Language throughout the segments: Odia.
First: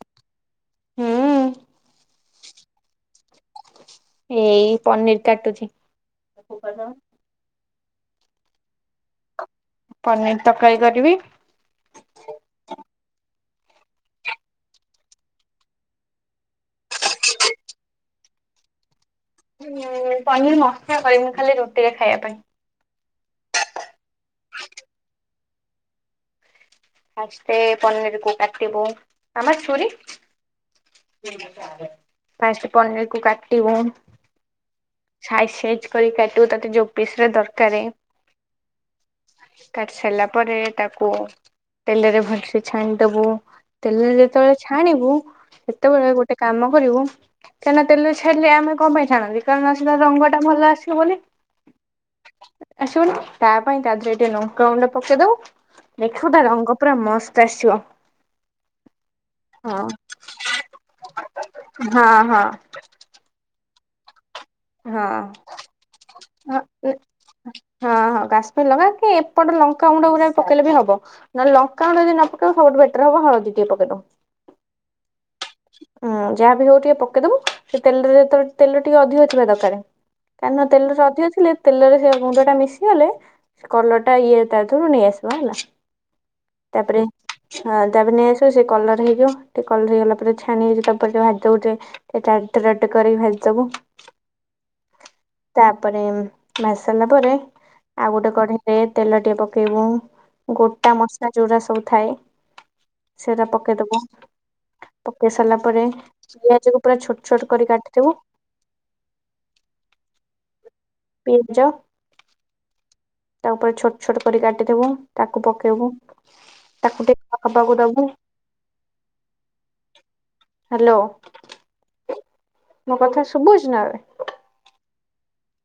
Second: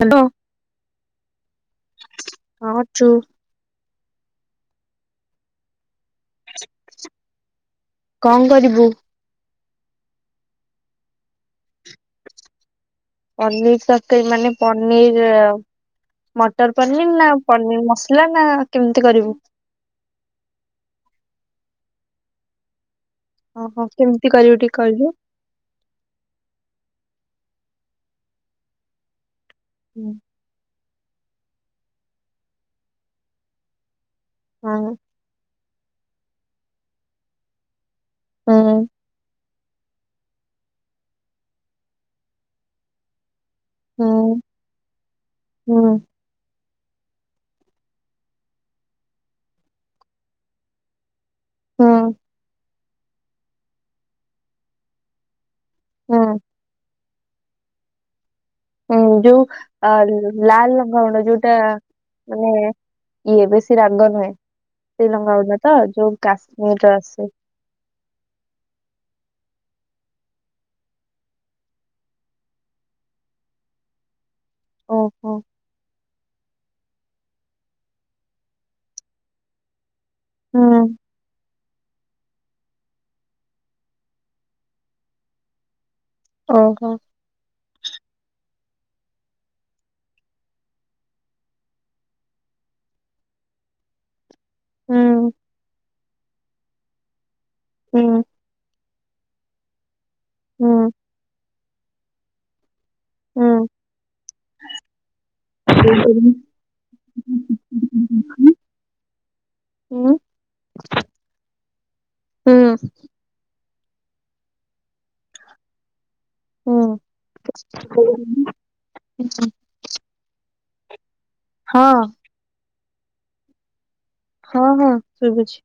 ହ୍ୟାଲୋ ହୁଁ ହଁ ଠିକ୍। ଏଇଁ ପନିର କାଟୁଚି କଣ କରିବୁ? ପନିର ତରକାରୀ କରିବି। ପନିର ତରକାରି ମାନେ ପନିର ମଟର ପନିର ନା ପନିର ମସଲା, ନା କେମିତି କରିବୁ? ପନିର ମସଲା କରମି ଖାଲି ରୁଟିିକ ଖାଇବା ପାଇଁ। ଓହୋ କେମିତି କରିବେ, ଟିକେ କହିଲେ? ଆସକେ ପନରକୁ କାଟିିବ ଆମର୍ ଛୁରୀ? ଫାଷ୍ଟ୍ ପନିରକୁ କାଟିବ। ହଁ ସାଇଜ୍ ସାଇଜ୍ କରି କାଟିବ, ତତେ ଯଉ ପିସ୍ ଦରକାରେ। [unintelligible] କାଟି ସାଇଲା ପରେ ତାକୁ ତେଲରେ ଭଲସେ ଛାଣିଦବୁ, ହୁଁ ତେଲରେ ତ ଛାଣିବୁ ହୁଁ ସେତେବେଳେ ଗୋଟ୍। ଏଁ କାମ କରିବୁ। କାହିଁନା ତେଲରେ ଛାଡିଲେ ଆମେ କଣ ପାଇଁ ଛାଡନନ୍ତି? କାରଣ ସେଟା ରଙ୍ଗଟା ଭଲ ଆସିବ ବୋଲି। ହୁଁ ଅଶିବନି ତାଆ ପାଇଁ କାଜୁ ଦିଟା, ଲଙ୍କାଗୁଣ୍ଡ ପକେଇ ଦେବ। ହୁଁ ଫୁଦା ରଙ୍ଗ ପୁରା ମସ୍ତ ଆସିବ। ହୁଁ ଯୋଉ ହଁ। ଅ ଲାଲ ରଙ୍ଗଗୁଣ୍ଡ, ଯୋଉଟା ହଁ ହଁ ମାନେ ଇଏ ବେଶୀ ରାଗ ନୁହେଁ ହଁ। ଶେଇଲଙ୍ଗା ଗୁଣ୍ଡ, ତ ଯୋଉ‍ଁ କାଶ୍ମୀରର ଆସେ। ହଁ ହଁ, କାଶ୍ମୀର ଲଙ୍କା କି ଏପଟେ ଲଙ୍କାଗୁଣ୍ଡ, ପକେଇଲେ ବି ହବ। ମାନେ ଲଙ୍କାଗୁଣ୍ଡ ଯଦି ନଅ ପେକେଇବ, ବହୁତ ବେଟର୍ ହବ, ହଳଦୀ ଟିକେ ପକେଇଦବ। ଓହୋ। ଉଁ ଯାହା ବିି ହେଉ, ଟିକେ ପକେଇଦବ, ସେ ତେଲରେ ତେଲ ଟିକେ ଅଧିକ ଥିବା ଦରକାରେ। କାହିଁ ନା ହୁଁ ତେଲରେ ଅଧିକ ଥିଲେ ତେଲରେ ସେ ମୁଣ୍ଡ ଟା ମିଶିଗଲେ, କଲରଟା ଇଏ ତା ଧିଏରୁ ନେଇଆସିବା ହେଲା। ଓହୋ ତାପରେ ହଁ ତାପ୍ନେ ସେ କଲର ହେଇଯିବ ଟିକେ କଲର ହେଇଗଲା ପରେ ଛାଣି [unintelligible] ଭାଜିଦବ ହୁଁ ତାପରେ ମାଜି ସାରିଲା ପରେ, ହୁଁ ଆଉ ଗୋଟେ କଢ଼େଇ। ତେଲ ଟିକିଏ ପକେଇବ, ହୁଁ ଗୋଟା ମସଲା ଜଉଟା ସବୁ ଥାଏ। ସେଇଟା ପକେଇଦବ। ପକେଇ ସାରିଲା ପରେ, ହୁଁ ପିଆଜ କୁ ପୁରା ଛୋଟ ଛୋଟ କରି କାଟିଥିବ। ଉଁ। ପିଜ। ହୁଁ ତାପରେ ଛୋଟ ଛୋଟ କରି କାଟିଥବ ତାକୁ ପକେଇବ। ହୁଁ ତାକୁ ଟିକେ ପକେଇଦବ ତାକୁ। [unintelligible] ହ୍ୟାଲୋ। ହଁ। ମୋ କଥା ଶୁଭୁଛି ନା? ହଁ ହଁ ଶୁଭୁଛି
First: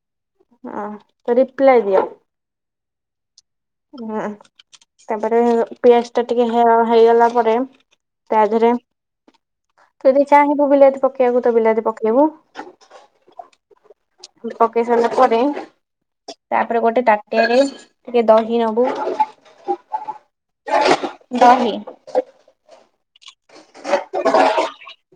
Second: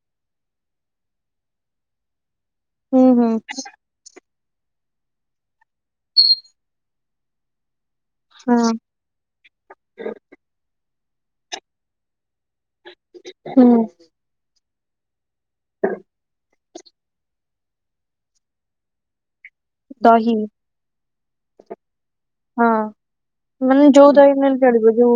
ହଁ ତ ରିପ୍ଲାଏ ଦିଅ ହୁଁ ହୁଁ ହୁଁ ତାପରେ ପିଆଜ ଟା ଟିକେ ହେଇଗଲା ପରେ ତା ହଁ ଦିରେ ତୁ ଯଦି ଚାହିଁବୁ ବିଲାତି ପକେଇବାକୁ ତ ବିଲାତି ପକେଇବୁ ହୁଁ ପକେଇସାଇଲା ପରେ [inaudible] ତାପରେ ଗୋଟେ ତାଟିଆରେ ଟିକେ ଦହି ନବୁ ଦହି ଦହି ହଁ ମାନେ ଯୋଉ ଦହି ନେଲେ ଚଳିବ ଯୋଉ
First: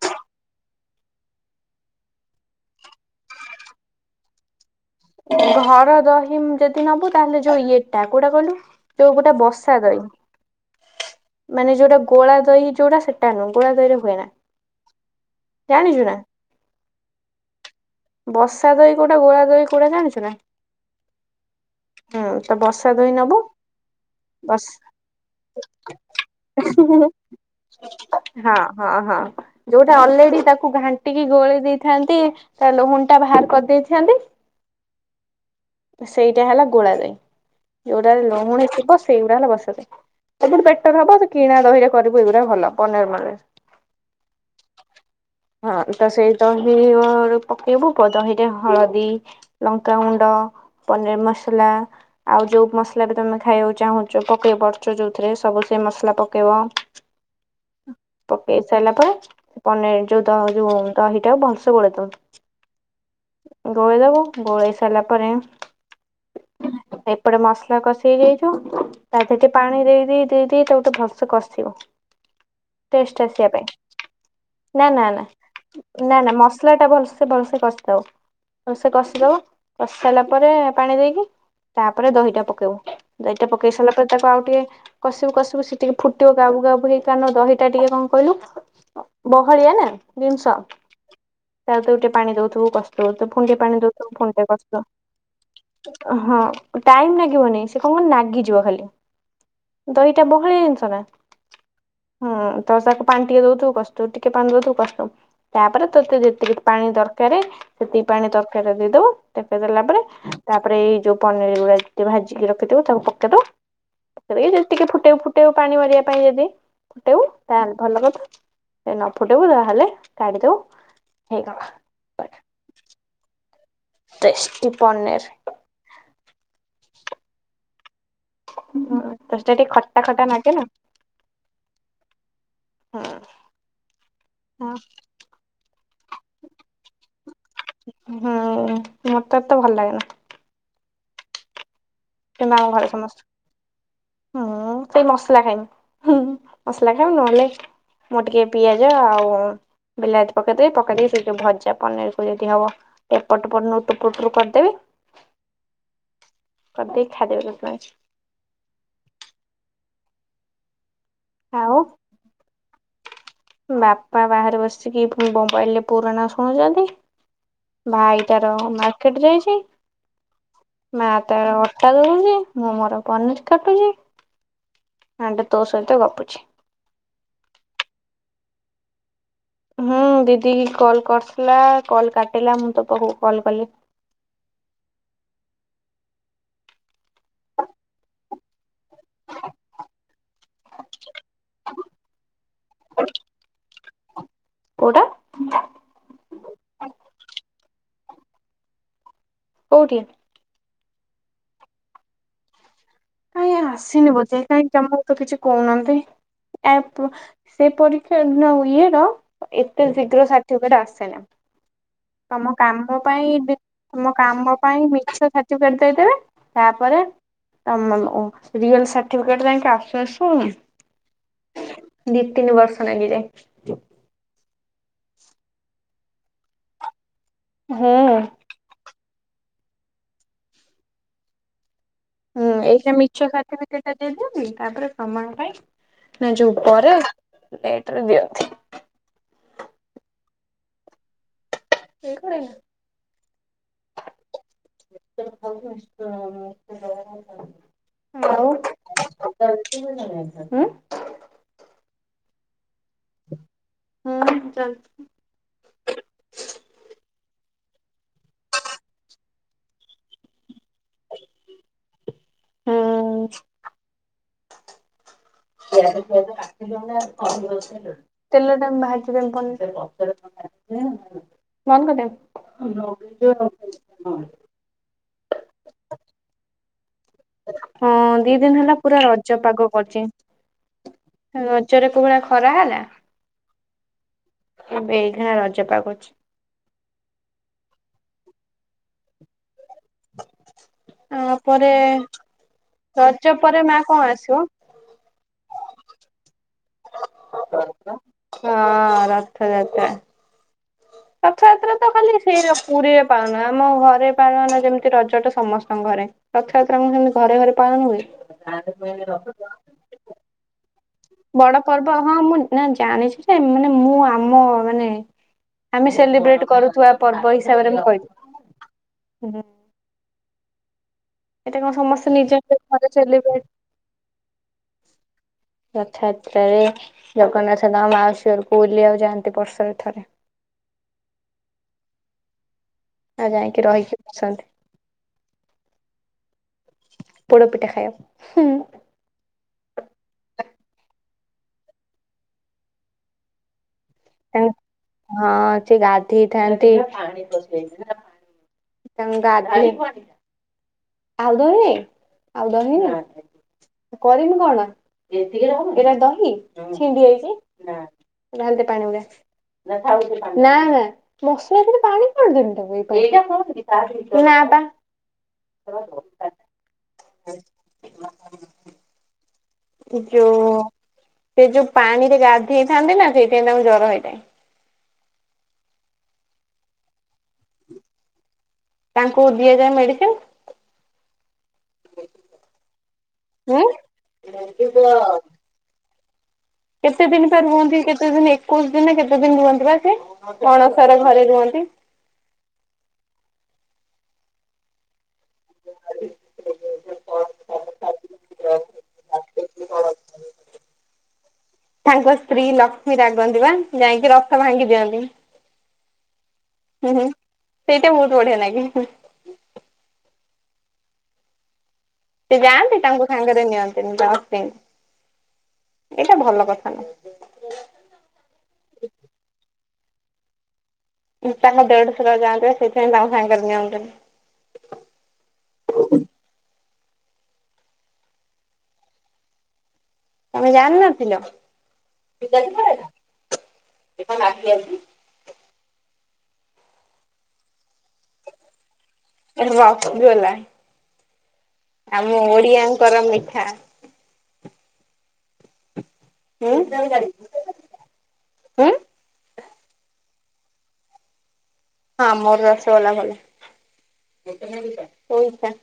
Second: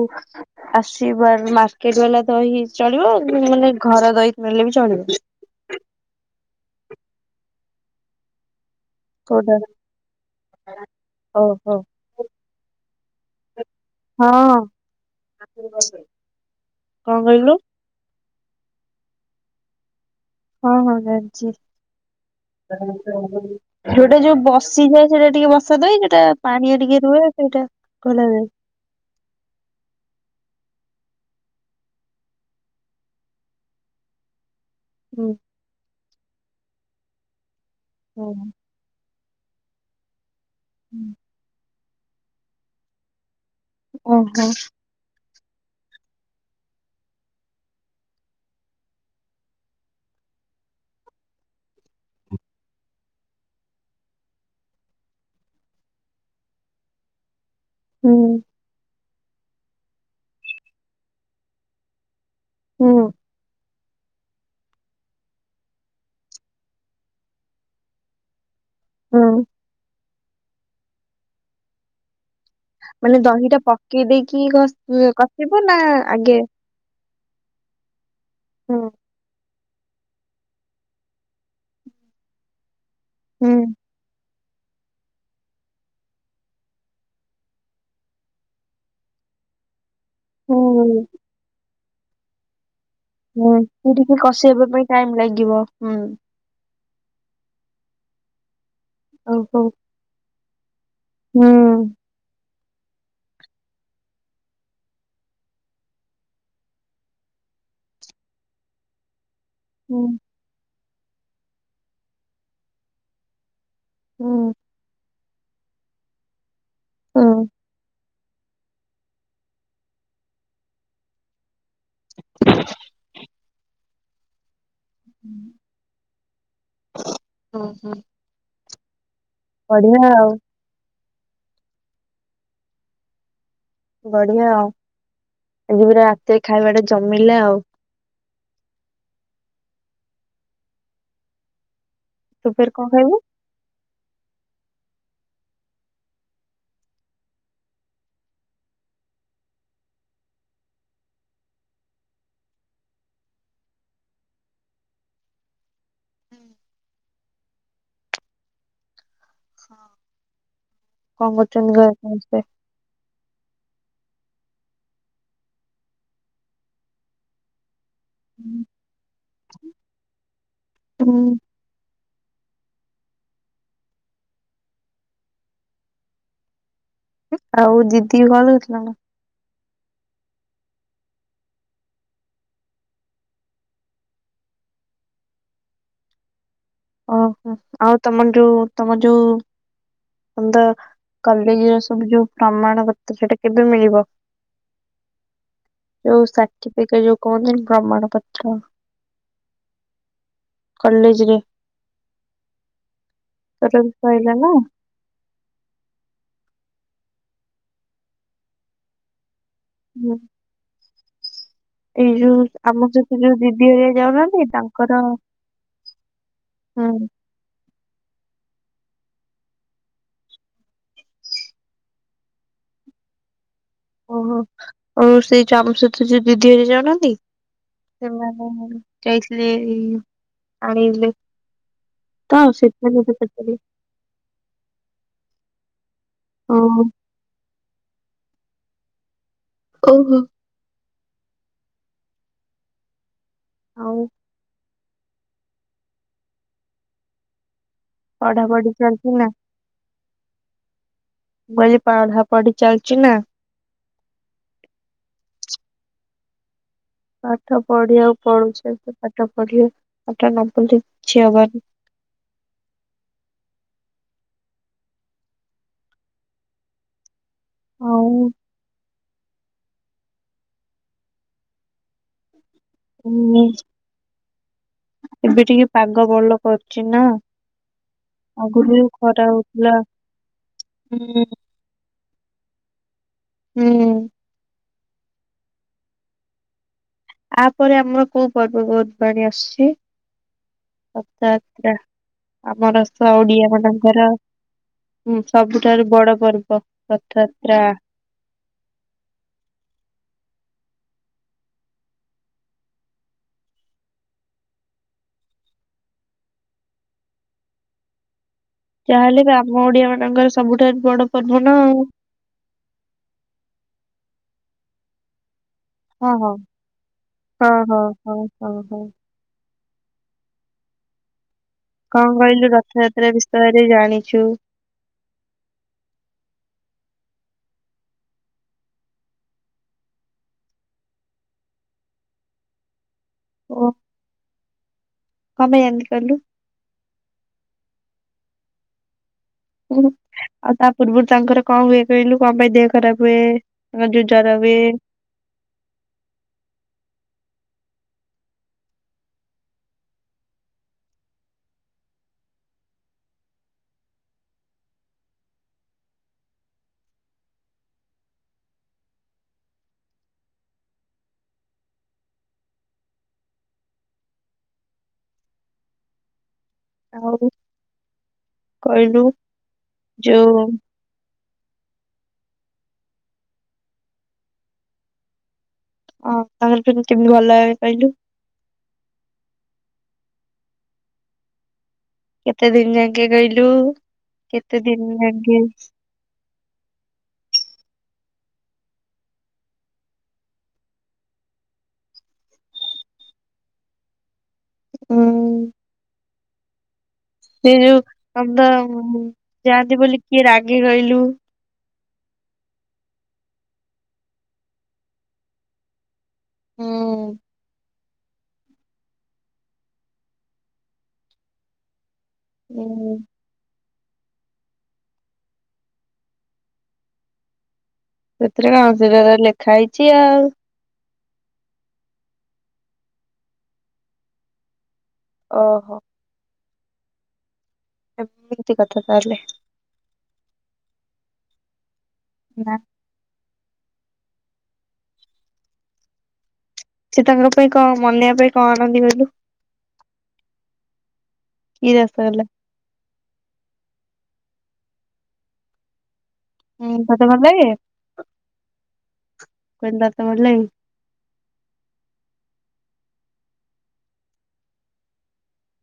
ଆସିବାର ମାର୍କେଟ ବାଲା ଦହି ଚଳିବ ମାନେ ଘର ଦହି ଖାଇଲେ ବି ଚଳିବ ଘର ଦହି ଯଦି ନବୁ ତାହେଲେ ଯୋଉ ଇଏ ଟା କୋଟା କହିଲୁ ଯୋଉ ଗୋଟା କୋଉଟା ବସା ଦହି ଓହୋ ମାନେ ଯୋଉଟା ଗୋଳା ଦହି ଯଉଟା ସେଟା ନୁହ ଗୋଳା ଦହିରେ ହୁଏ ନା ହଁ କଣ ଜାଣିଛୁ ନା କହିଲୁ ବସା ଦହି କୋଉଟା ଘୋଳା ଦହି କୋଉଟା ଜାଣିଛୁ ନା ହଁ ହଁ ଜାଣିଛି ହଁ ଯୋଉଟା ଯୋଉ ବସ ବସିଯାଏ ସେଟା ଟିକେ ବସା ଦହି ସେ ଟା ହଁ ହଁ ହଁ ଯୋଉଟା ଅଲରେଡି ତାକୁ ଘାଣ୍ଟିକି ଗୋଳେଇ ଦେଇଥାନ୍ତି ତା ଲହୁଣି ଟା ବାହାର କରିଦେଇଥାନ୍ତି ହୁଁ ସେଇଟା ହେଲା ଗୋଳା ଦହି ଯୋଉଟାରେ ହୁଁ, ଲୁହୁଣି ଥିବ ସେଇଗୁଡା ହେଲା ବସା ଦହି ଏ ଗୋଟେ ବେଟର ହବ କିଣା ଦହିରେ କରିବୁ ଏଇଗୁଡା ଭଲ ପନିର ମନର ଓହୋ ହଁ ତ ସେଇ ଦହି ପକେଇବୁ ଦହିରେ ହଳଦୀ ଲଙ୍କାଗୁଣ୍ଡ, ପନିର୍ ମସଲା ଆଉ ଯୋଉ ମସଲା ବି ତମେ ଖାଇବାକୁ ଚାହୁଁଛ ପକେଇ ପାରୁଛ ଯୋଉଥିରେ ସବୁ ସେ ମସଲା ପକେଇବ [inaudible] ପକେଇ ସାରିଲା ପରେ ପନିର ଯୋଉ ଦ ଯୋଉ ଦହିଟା ଭଲସେ ଗୋଳେଇ ଦବ ହୁ ଗୋଳେଇ ଦବ ଗୋଳେଇ ସାରିଲା ପରେ ଏପଟେ ମସଲା କଷେଇ ହେଇଥିବ ତା ହୁଁ ଭିତରେ ପାଣି ଦେଇ ଦେଇତା ଦେହେ ଭଲସେ କଷିବ ମାନେ ଟେଷ୍ଟ ଆସିବା ଦହିଟା ପକେଇ ଦେଇକି ପାଇଁ ନା ନା ଘଷି କଷିବ ନା ମସ ଆଗେ ମସଲା ଟା ଭଲସେ ଭଲସେ କଷିଦବ ହୁଁ। ଭଲସେ କଷିଦବ କଷି ସାରିଲା ପରେ ପାଣି ଦେଇକି ତାପରେ ଦହିଟା ପକେଇବ ଦହିଟା ହୁଁ ପକେଇ ସାରିଲା ପରେ ତାକୁ ଆଉ ଟିକେ କସିବୁ କସିବୁ ସେ ଟିକେ ଫୁଟିବ ଗାଉଲୁ ଗାଉଲୁ ହେଇକି ନା କାରଣ ଦହିଟା ଟିକେ କଣ କହିଲୁ ବହଳିଆ ନା ଜିନିଷ ହୁଁ ତାର ତ ଗୋଟେ ପାଣି ଦଉଥିବୁ କଷି ତ ପୁଣି ଟିକେ ପାଣି ଦଉଥିବୁ ପୁଣି କସି ଦବ ଟାଇମ୍ ଲାଗିବ ହୁଁ। ହଁ ଟାଇମ ଲାଗିବନି ସେ କଣ ନାଗିଯିବ ଖାଲି ହଉ ହଉ ଦହିଟା ବହଳିଆ ଜିନିଷ ନା ହୁଁ ତ ତାକୁ ପାଣି ଟିକେ ଦଉୁଥିବୁ କସୁଥିବୁ ଟିକେ ପାଣି ଦଉୁଥିବୁ କସୁଥିବୁ ତାପରେ ତତେ ଯେତିକି ପାଣି ଦରକାର ସେତିକି ପାଣି ତରକାର ଦେଇଦବୁ ପକେଇ ଦେଲା ହୁଁ ପରେ ତାପରେ ଏଇ ଯୋଉ ପନିର ଗୁଡା ଭାଜିକି ରଖିଥିବ ତାକୁ ପକେଇଦବ ପକେଇ ହୁଁ ଦେଇକି ଟିକେ ଫୁଟେଇ ଫୁଟେଇ ପାଣି ମରିବା ପାଇଁ ଯଦି ଫୁଟେଇବୁ ହୁଁ। ତାହେଲେ ଭଲ କଥା ସେ ନ ଫୁଟେଇବୁ ତାହେଲେ କାଢିଦବୁ ହେଇଗଲା [inaudible] ଟେଷ୍ଟି ପନିରୀ ହୁଁ ହ ହଁ ହୁଁ ତ ସେଟା ଟିକେ ଖଟା ଖଟା ଆଉ ଲାଗେ ନା ହୁ ବଢିଆ ଆଉ ଆଜି ପୁରା ରାତିରେ ଖାଇବା ଟା ଜମିଲା ଆଉ ହୁଁ ମତେ ଏ ତ ଭଲ ଲାଗେନା ତୁ କିନ୍ତୁ ଫେରେ ଆମ କଣ ଘରେ ଖାଇବୁ ସମସ୍ତେ ମୁଁ ସେଇ ମସଲା ଖାଇମି ହୁ ମସଲା ଖାଇମି ନହେଲେ ମୁଁ ଟିକେ ପିଆଜ ଆଉ ବିଲାତି ପକେଇଦବି ପକେଇଦେଇକି ସେ ଯୋଉ ଭଜା ପନିର କୁ ଯଦି ହବ। ଏପଟପଟ ନୁ ଟୁ ପୁଟୁରୁ କରିଦେବେ। କରି ଦେଇକି ଖାଇଦେବେ [unintelligible] କଣ ଆଉ କରୁଛନ୍ତି ଘରେ ସମସ୍ତେ? ବାପା ବାହାରେ ବସିକି ବୋବାଇଲ ରେ ପୁରାଣ ଶୁଣୁଛନ୍ତି। ଭାଇ ତାର ମାର୍କଟେ ଯାଇଛି ମା ହୁଁ ତାର ଅ ଟା ଦଉଛି ମୁଁ ମୋର ପନିର କାଟୁଛି ଆଣ୍ଡ ତୋ ସହିତ ଗପୁଛି। ଆଉ ଦିଦି କି କଲ କରିଥିଲ ନା। ହୁଁ ଦିଦି କି କଲ୍ କରିଥିଲା କଲ୍ କାଟିଲା ମୁଁ ତ ପାଖକୁ କଲ୍ କଲି। ଓହୋ ଆଉ ତମର ଯୋଉ ତମ ଯୋଉ କାଲି ସବୁ ଯୋଉ ପ୍ରମାଣ ପତ୍ର ସେଇଟା କେବେ ମିଳିବ? କଉଁଟା? ଯଉ ସାର୍ଟିଫିକେଟ ଯୋଉ କହୁ ନା ପ୍ରମାଣ ପତ୍ର। କଉଠି? କଲେଜ ରେ। କାଇଁ ତୋର ବି ଆସିନି ସଇଲା ବୋଧେ ନା? କାହିଁ [unintelligible] ତ କିଛି କହୁନାହାନ୍ତି ଆପ ସେ ପରୀକ୍ଷା ଇଏ ର ଏତେ ହୁଁ। ଶୀଘ୍ର ସାଠି ଫିକେଟ ଆସେ ନା [unintelligible] ଏଇ ଯୋଉ ଆମ ସହିତ ଯୋଉ ବି ଦିଦି ଘରିକା ତମ ଯାଉନାହାନ୍ତି କାମ ପାଇଁ ତାଙ୍କର ମିଛ ସାର୍ଟିଫିକେଟ ଦେଇଦେବେ ତାପରେ ହୁଁ [unintelligible] ରିଅଲ ସଟିଫିକେଟ ଯାଇକି ଆସୁ ଆସୁ। ଦିତିନି ବର୍ଷ ନାଗି ଯାଏ। ଓହୋ ଆଉ ସେଇ ଚାମଚ ତ ଯୋଉ ଦିଦି ହେରେ ଯାଉ ନାହାନ୍ତି। ହୁଁ। ସେମାନେ ଯାଇଥିଲେ ଏଇ ଯୋଉ ଆଣେଇଥିଲେ। ତ [unintelligible] ଦିଅନ୍ତି ତାପରେ ପ୍ରମାଣ ପାଇଁ ନା ଯୋଉ ଓହୋ ପରେ ଲେଟରେ ଦିଅନ୍ତି। ଓହୋ। ସେଇ [unintelligible] ଆଉ। [unintelligible] ପଢାପଢି ହଲୋ। ଚାଲିଛି ନା? [unintelligible] ମୁଁ କହିଲି ପଢ଼ା ପଢ଼ି ଚାଲିଛି ନା? ହଁ ଚାଲିଛି। ପାଠ ପଢିବାକୁ ପଡୁଛି। ପାଠ ପଢିବା ପାଠ ନ ପଢିଲେ କିଛି ହବନି। ହଁ। [unintelligible] ତେଲ ଆଉ ଟା ଭ ଉଁ [unintelligible] ଏବେ ଟିକେ ପାଗ ଭଲ କରୁଛି ନା। ହଁ ଦି ଦିନ ହେଲା ଆଗରୁ ଯୋଉ ପୁରା ଖରା ରଜ ପାଗ ହଉଥିଲା କରିଛି। ହୁଁ ରଜ ରେ କୋଉ ଭଳିଆ ଖରା ହେଲା? ହୁଁ। ଏବେ ଏଇଖିନା ରଜ ପାଗ ଅଛି। ଆ ପରେ ଆମର କୋଉ ପର୍ବ ପର୍ବାଣୀ ଆସୁଛି? ଆ ରଥଯାତ୍ରା। ପରେ ଆମର ରଜ ଓଡିଆ ପରେ ମା କଣ ମାନଙ୍କର ଆସିବ? ହୁଁ, ସବୁଠାରୁ ବଡ ପର୍ବ ରଥଯାତ୍ରା। ହଁ, ରଥଯାତ୍ରା। ରଥଯାତ୍ରା ତ ଖାଲି ସେଇ ପୁରୀରେ ପାଳନ। ଆମ ଘରେ ପାଳନ ଯେମିତି ରଜଟା ସମସ୍ତଙ୍କ ଘରେ। ରଥଯାତ୍ରା ମୁ ସେମିତି ଘରେ ଘରେ ପାଳନ ହୁଏ [inaudible] ଯାହାହେଲେ ବି ଆମ ଓଡିଆ ମାନଙ୍କର ସବୁଠାରୁ ବଡ ପର୍ବ ନା ଉ। ହଁ, ମୁଁ ନା ଜାଣିଛି ଯେ। ମାନେ ମୁଁ ଆମ ମାନେ ଆମେ ଆଉ ସେଲିବ୍ରେଟ କରୁଥିବା ପର୍ବ ହଁ ହିସାବରେ ହଁ ହଁ ହଁ ହଁ ହଁ ହଁ ଘରେ। ଏଇଟା ସମସ୍ତେ କଣ ନିଜ କହିଲୁ ନିଜ ଘରେ ରଥଯାତ୍ରା ସେଲିବ୍ରେଟ ବିଷୟରେ ଜାଣିଛୁ? ରଥଯାତ୍ରାରେ ଜଗନ୍ନାଥ ତାଙ୍କ ମାଉସୀଘରକୁ ବୁଲିିବାକୁ ଯାଆନ୍ତି ବର୍ଷରେ ଥରେ। ଆଉ ଯାଇକି ଓ ରହିକି ଆସନ୍ତି କଣ ପାଇଁ ଏମିତି କହିଲୁ ପୋଡ଼ପିଠା ଖାଇଆକୁ ହୁଁ। ହୁଁ, ଆଉ ତା ପୂର୍ବରୁ ତାଙ୍କର କଣ ହୁଏ କହିଲୁ କଣ ପାଇଁ ଦେହ ଖରାପ ହୁଏ। ତାଙ୍କର ଯୋ ଜ୍ୱର ହୁଏ। ହଁ ସେ ଗାଧେଇଥାନ୍ତି। ତାଙ୍ଗା [unintelligible] ଆଉଦହଁ ଆଉ ଦ ହି କରିମି କଣ [unintelligible] ଏଟା ଦହି ଛିଣ୍ଡି ହେଇଛି ବାେ ପାଣି ଗୁଡା [unintelligible] ନା ନା [unintelligible] ମସଲା ଏଥିରେ ପାଣି କଣ ଦିନବ [inaudible] [inaudible] ଆଉ କହିଲୁ? ଯୋଉ ସେ ଯୋଉ ପାଣିରେ ଗାଧେଇ ଥାଆନ୍ତି ନା ସେଇଥି ପାଇଁ ତାଙ୍କୁ ଜ୍ୱର ହେଇଥାଏ। ଓ, ତାଙ୍କର କେମିତି ଭଲ ହୁଏ କହିଲୁ? ତାଙ୍କୁ ଦିଆଯାଏ ମେଡିସିନ କେତେ ଦିନି ଯାକେ କହିଲୁ? ହୁଁ କେତେ ଦିନି ଯାକେ? କେତେ ଦିନି ପାଇଁ ରୁହନ୍ତି। କେତେ ଦିନି ଏକୋଇଶ ଦିନି ନା କେତେ ଦିନି ରୁହନ୍ତି ପା ସେ। ଅଣସର ଘରେ ରୁହନ୍ତି। [inaudible] ସେ ଯୋଉ [unintelligible] ଆମ ତ ଯାଆନ୍ତି ବୋଲି କିଏ ରାଗି କହିଲୁ? ତାଙ୍କ ସ୍ତ୍ରୀ ଲକ୍ଷ୍ମୀ ରାଗନ୍ତି ବା। ଯାଇକି ରଥ ଭାଙ୍ଗି ଦିଅନ୍ତି। ହୁଁ ହୁଁ ସେଇଟା ବହୁତ ବଢିଆ ନାଗେ। ସେ ଯାଆନ୍ତି ହୁଁ ତାଙ୍କୁ ସାଙ୍ଗରେ ନିଅନ୍ତିନି ଯନ୍ତି ଏଇଟା ଭଲ କଥା ନୁହଁ। ସେଥିରେ କଣ ସେଟା ତ ଲେଖା ହେଇଚି ଆଉ। ତାଙ୍କ ଦେଢ ସୁର ଯାଆନ୍ତି ସେଇଥି ପାଇଁ ତାଙ୍କୁ ସାଙ୍ଗରେ ନିଅନ୍ତିନି। ଓହୋ ଏମିତି କଥା ତାହେଲେ ତମେ ଜାଣିନଥିଲ। ନା ସେ ତାଙ୍କ ପାଇଁ କଣ ମନେଇବା ପାଇଁ କଣ ଆଣନ୍ତି କହିଲୁ। [unintelligible] କି ଆମ ରସଗୋଲା ଓଡିଆଙ୍କର ମିଠା। ହୁଁ ହୁଁ [unintelligible] ହଁ ମୋର ରସଗଲା ଭଲ [unintelligible]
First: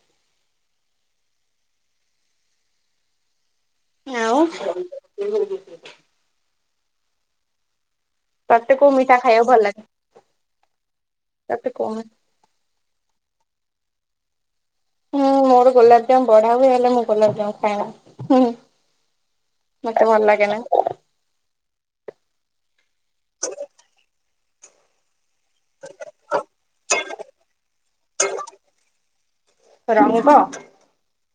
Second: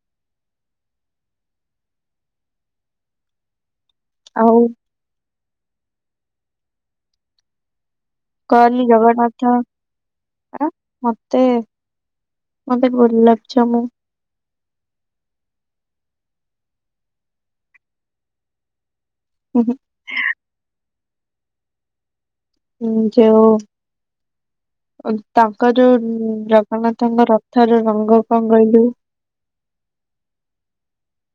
ଆଉ। ତତେ କହିଲି କୋଉ ମିଠା ଖାଇବାକୁ ଜଗନ୍ନାଥ ଭଲ ଲାଗେ ଆ ମତେ ତତେ କୋଉ ମି ମତେ ଗୋଲାପଜାମୁ। ହୁଁ ମୋର ଗୋଲାପଜାମ ବଢା ହୁଏ ହେଲେ ମୁଁ ଗୋଲାପଜାମ ଖାଏନା ହୁଁ [unintelligible] ମତେ ଭଲ ଲାଗେ ନା। ହୁଁ ଯଉ ତାଙ୍କ ଯୋଉ ଜଗନ୍ନାଥଙ୍କ ରଥ ର ରଙ୍ଗ କଣ କହିଲୁ? ରଙ୍ଗ।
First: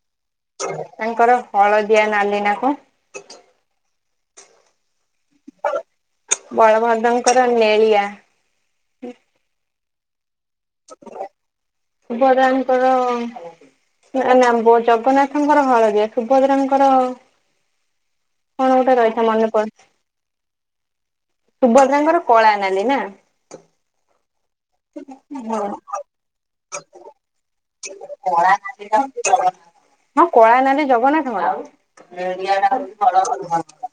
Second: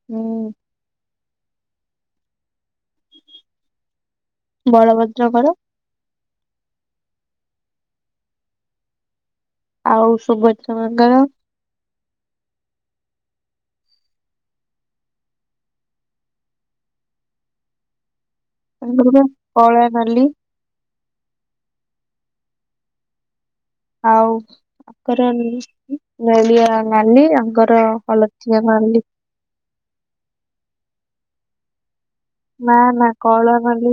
ହୁଁ। ତାଙ୍କର ହଳଦିଆ ନାଲି ନା କ ବଳଭଦ୍ର ଙ୍କର? ବଳଭଦ୍ରଙ୍କର ନେଳିଆ। ଆଉ ସୁଭ ସୁଭଦ୍ରା ଙ୍କର ନା ନା ଜଗନ୍ନାଥଙ୍କର ହଳଦିଆ ସୁଭଦ୍ରାଙ୍କର କଣ ଗୋଟେ ତାଙ୍କର ପୁରା ରହିଥା ମନେ ପ କଳା ନାଲି। ସୁଭଦ୍ରା ଙ୍କର କଳା ନାଲି ନା। ଆଉ। ଆଙ୍କର ନେଳିଆ ନାଲି ଆଙ୍କର ହଳଦିଆ ନାଲି। ହିଁ କଳା ନାଲି ଜଗନ୍ନାଥଙ୍କର। ନା ନା କଳା ନାଲି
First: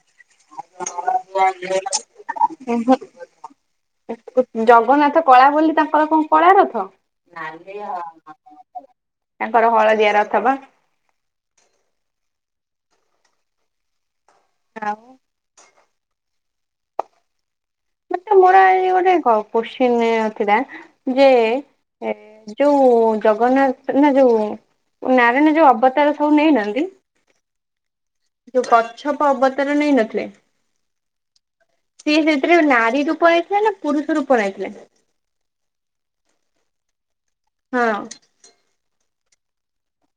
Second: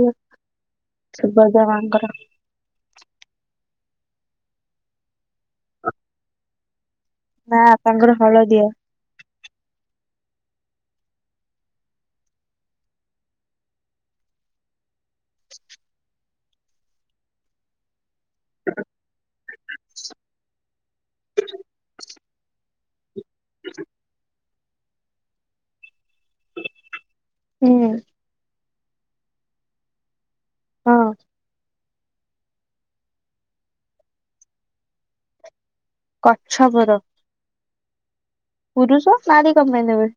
ସୁଭଦ୍ରା ମାଙ୍କର [unintelligible] ଜଗନ୍ନାଥ କଳା ବୋଲି ତାଙ୍କର କଣ କଳା ରଥ? ନା ତାଙ୍କର ହଳଦିଆ। ତାଙ୍କର ହଳଦିଆ ରଥ ପା। ଆଉ ମତେ ମୋର ଆଜି ଗୋଟେ କୋଶ୍ଚିନ୍ ଥିଲା ଯେ ଏ ଯୋଉ ଜଗନ୍ନାଥ ନା ଯୋଉ ନାରଣ ଯୋଉ ଅବତାର ସବୁ ନେଇନାହାନ୍ତି। ହୁଁ। ଯୋଉ କଚ୍ଛପ ଅବତାର ନେଇନଥିଲେ। ହଁ। ସିଏ ସେଥିରେ ନାରୀ ରୂପ ରେ ଆଇଥିଲେ, ନା ପୁରୁଷ ରୂପ ରେ ଆଇଥିଲେ। କଚ୍ଛବର। ହଁ। ପୁରୁଷ ନାରୀ କଣ ପାଇଁ ନେବେ।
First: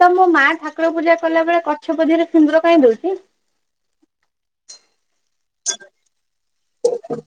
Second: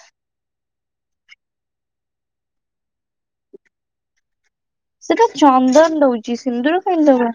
ତ ମୋ ମାଆ ଠାକୁର ପୂଜା କଲା ବେଳେ କଚ୍ଛପ ଦେହରେ ସିନ୍ଦୁର କାଇଁ ଦଉଚି। ସେଟା ଚନ୍ଦନ ଦଉଚି, ସିନ୍ଦୁର କାଇଁ ଦେବେ।